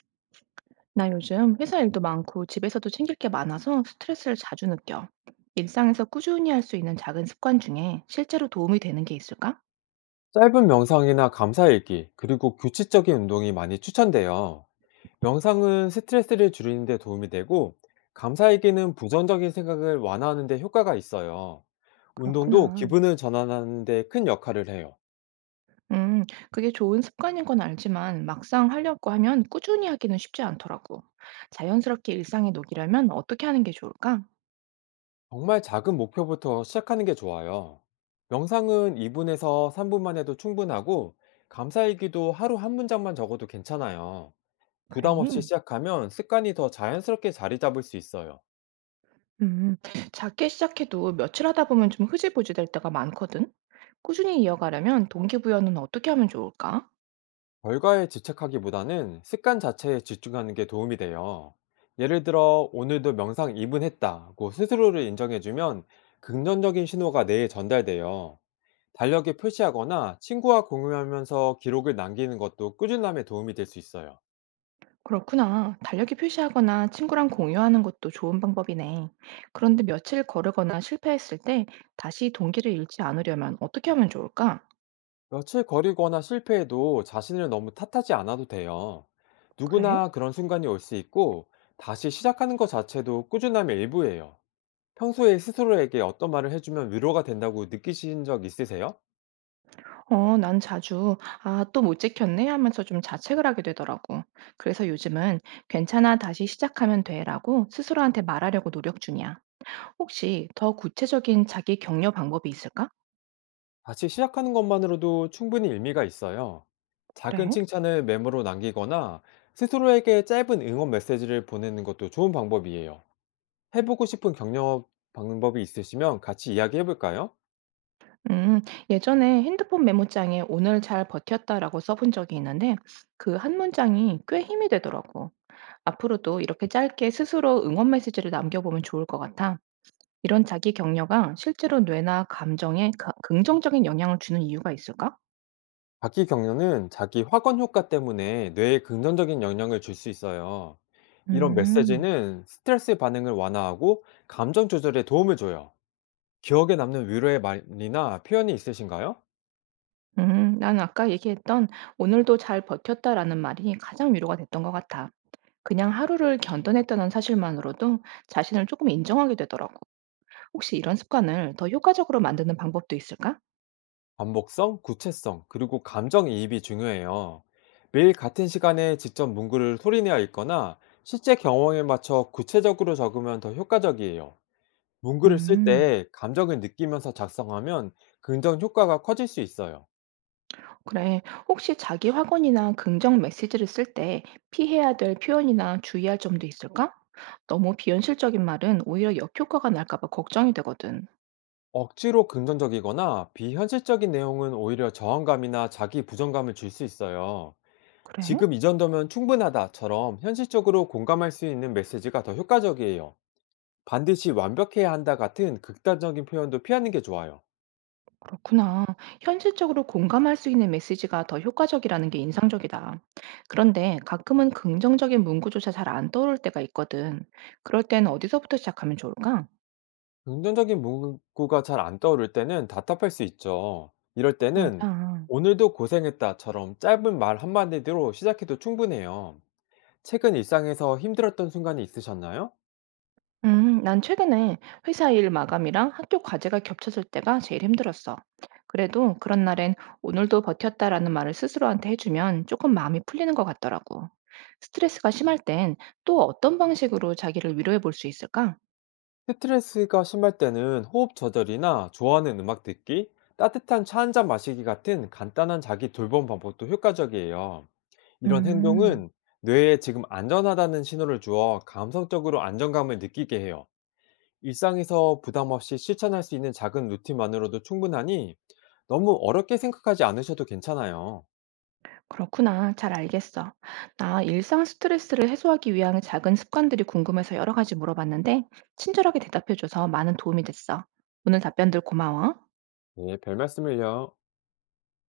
나 요즘 회사 일도 많고 집에서도 챙길 게 많아서 스트레스를 자주 느껴. 일상에서 꾸준히 할 수 있는 작은 습관 중에 실제로 도움이 되는 게 있을까? 짧은 명상이나 감사 일기, 그리고 규칙적인 운동이 많이 추천돼요. 명상은 스트레스를 줄이는 데 도움이 되고, 감사 일기는 부정적인 생각을 완화하는 데 효과가 있어요. 운동도 그렇구나. 기분을 전환하는 데 큰 역할을 해요. 음, 그게 좋은 습관인 건 알지만 막상 하려고 하면 꾸준히 하기는 쉽지 않더라고. 자연스럽게 일상에 녹이려면 어떻게 하는 게 좋을까? 정말 작은 목표부터 시작하는 게 좋아요. 명상은 2분에서 3분만 해도 충분하고, 감사 일기도 하루 한 문장만 적어도 괜찮아요. 그래. 부담 없이 시작하면 습관이 더 자연스럽게 자리 잡을 수 있어요. 음, 작게 시작해도 며칠 하다 보면 좀 흐지부지 될 때가 많거든. 꾸준히 이어가려면 동기부여는 어떻게 하면 좋을까? 결과에 집착하기보다는 습관 자체에 집중하는 게 도움이 돼요. 예를 들어, 오늘도 명상 2분 했다고 스스로를 인정해주면 긍정적인 신호가 뇌에 전달돼요. 달력에 표시하거나 친구와 공유하면서 기록을 남기는 것도 꾸준함에 도움이 될 수 있어요. 그렇구나. 달력에 표시하거나 친구랑 공유하는 것도 좋은 방법이네. 그런데 며칠 거르거나 실패했을 때 다시 동기를 잃지 않으려면 어떻게 하면 좋을까? 며칠 거리거나 실패해도 자신을 너무 탓하지 않아도 돼요. 그래? 누구나 그런 순간이 올 수 있고 다시 시작하는 것 자체도 꾸준함의 일부예요. 평소에 스스로에게 어떤 말을 해주면 위로가 된다고 느끼신 적 있으세요? 어, 난 자주, 아, 또 못 지켰네 하면서 좀 자책을 하게 되더라고. 그래서 요즘은 괜찮아, 다시 시작하면 돼라고 스스로한테 말하려고 노력 중이야. 혹시 더 구체적인 자기 격려 방법이 있을까? 다시 시작하는 것만으로도 충분히 의미가 있어요. 작은 그래? 칭찬을 메모로 남기거나 스스로에게 짧은 응원 메시지를 보내는 것도 좋은 방법이에요. 해보고 싶은 격려 방법이 있으시면 같이 이야기해볼까요? 음, 예전에 핸드폰 메모장에 오늘 잘 버텼다라고 써본 적이 있는데 그 한 문장이 꽤 힘이 되더라고. 앞으로도 이렇게 짧게 스스로 응원 메시지를 남겨보면 좋을 것 같아. 이런 자기 격려가 실제로 뇌나 감정에 긍정적인 영향을 주는 이유가 있을까? 각기 격려는 자기 확언 효과 때문에 뇌에 긍정적인 영향을 줄 수 있어요. 이런 음, 메시지는 스트레스 반응을 완화하고 감정 조절에 도움을 줘요. 기억에 남는 위로의 말이나 표현이 있으신가요? 난 아까 얘기했던 오늘도 잘 버텼다라는 말이 가장 위로가 됐던 것 같아. 그냥 하루를 견뎌냈다는 사실만으로도 자신을 조금 인정하게 되더라고. 혹시 이런 습관을 더 효과적으로 만드는 방법도 있을까? 반복성, 구체성, 그리고 감정이입이 중요해요. 매일 같은 시간에 직접 문구를 소리내어 읽거나 실제 경험에 맞춰 구체적으로 적으면 더 효과적이에요. 문구를 쓸 음, 때 감정을 느끼면서 작성하면 긍정 효과가 커질 수 있어요. 그래. 혹시 자기 확언이나 긍정 메시지를 쓸 때 피해야 될 표현이나 주의할 점도 있을까? 너무 비현실적인 말은 오히려 역효과가 날까 봐 걱정이 되거든. 억지로 긍정적이거나 비현실적인 내용은 오히려 저항감이나 자기 부정감을 줄 수 있어요. 그래? 지금 이 정도면 충분하다처럼 현실적으로 공감할 수 있는 메시지가 더 효과적이에요. 반드시 완벽해야 한다 같은 극단적인 표현도 피하는 게 좋아요. 그렇구나. 현실적으로 공감할 수 있는 메시지가 더 효과적이라는 게 인상적이다. 그런데 가끔은 긍정적인 문구조차 잘 안 떠오를 때가 있거든. 그럴 땐 어디서부터 시작하면 좋을까? 긍정적인 문구가 잘 안 떠오를 때는 답답할 수 있죠. 이럴 때는 맞아. 오늘도 고생했다처럼 짧은 말 한마디로 시작해도 충분해요. 최근 일상에서 힘들었던 순간이 있으셨나요? 난 최근에 회사 일 마감이랑 학교 과제가 겹쳐질 때가 제일 힘들었어. 그래도 그런 날엔 오늘도 버텼다라는 말을 스스로한테 해주면 조금 마음이 풀리는 것 같더라고. 스트레스가 심할 땐 또 어떤 방식으로 자기를 위로해 볼 수 있을까? 스트레스가 심할 때는 호흡 조절이나 좋아하는 음악 듣기, 따뜻한 차 한잔 마시기 같은 간단한 자기 돌봄 방법도 효과적이에요. 이런 음, 행동은 뇌에 지금 안전하다는 신호를 주어 감성적으로 안정감을 느끼게 해요. 일상에서 부담 없이 실천할 수 있는 작은 루틴만으로도 충분하니 너무 어렵게 생각하지 않으셔도 괜찮아요. 그렇구나. 잘 알겠어. 나 일상 스트레스를 해소하기 위한 작은 습관들이 궁금해서 여러 가지 물어봤는데, 친절하게 대답해줘서 많은 도움이 됐어. 오늘 답변들 고마워. 네, 별 말씀을요.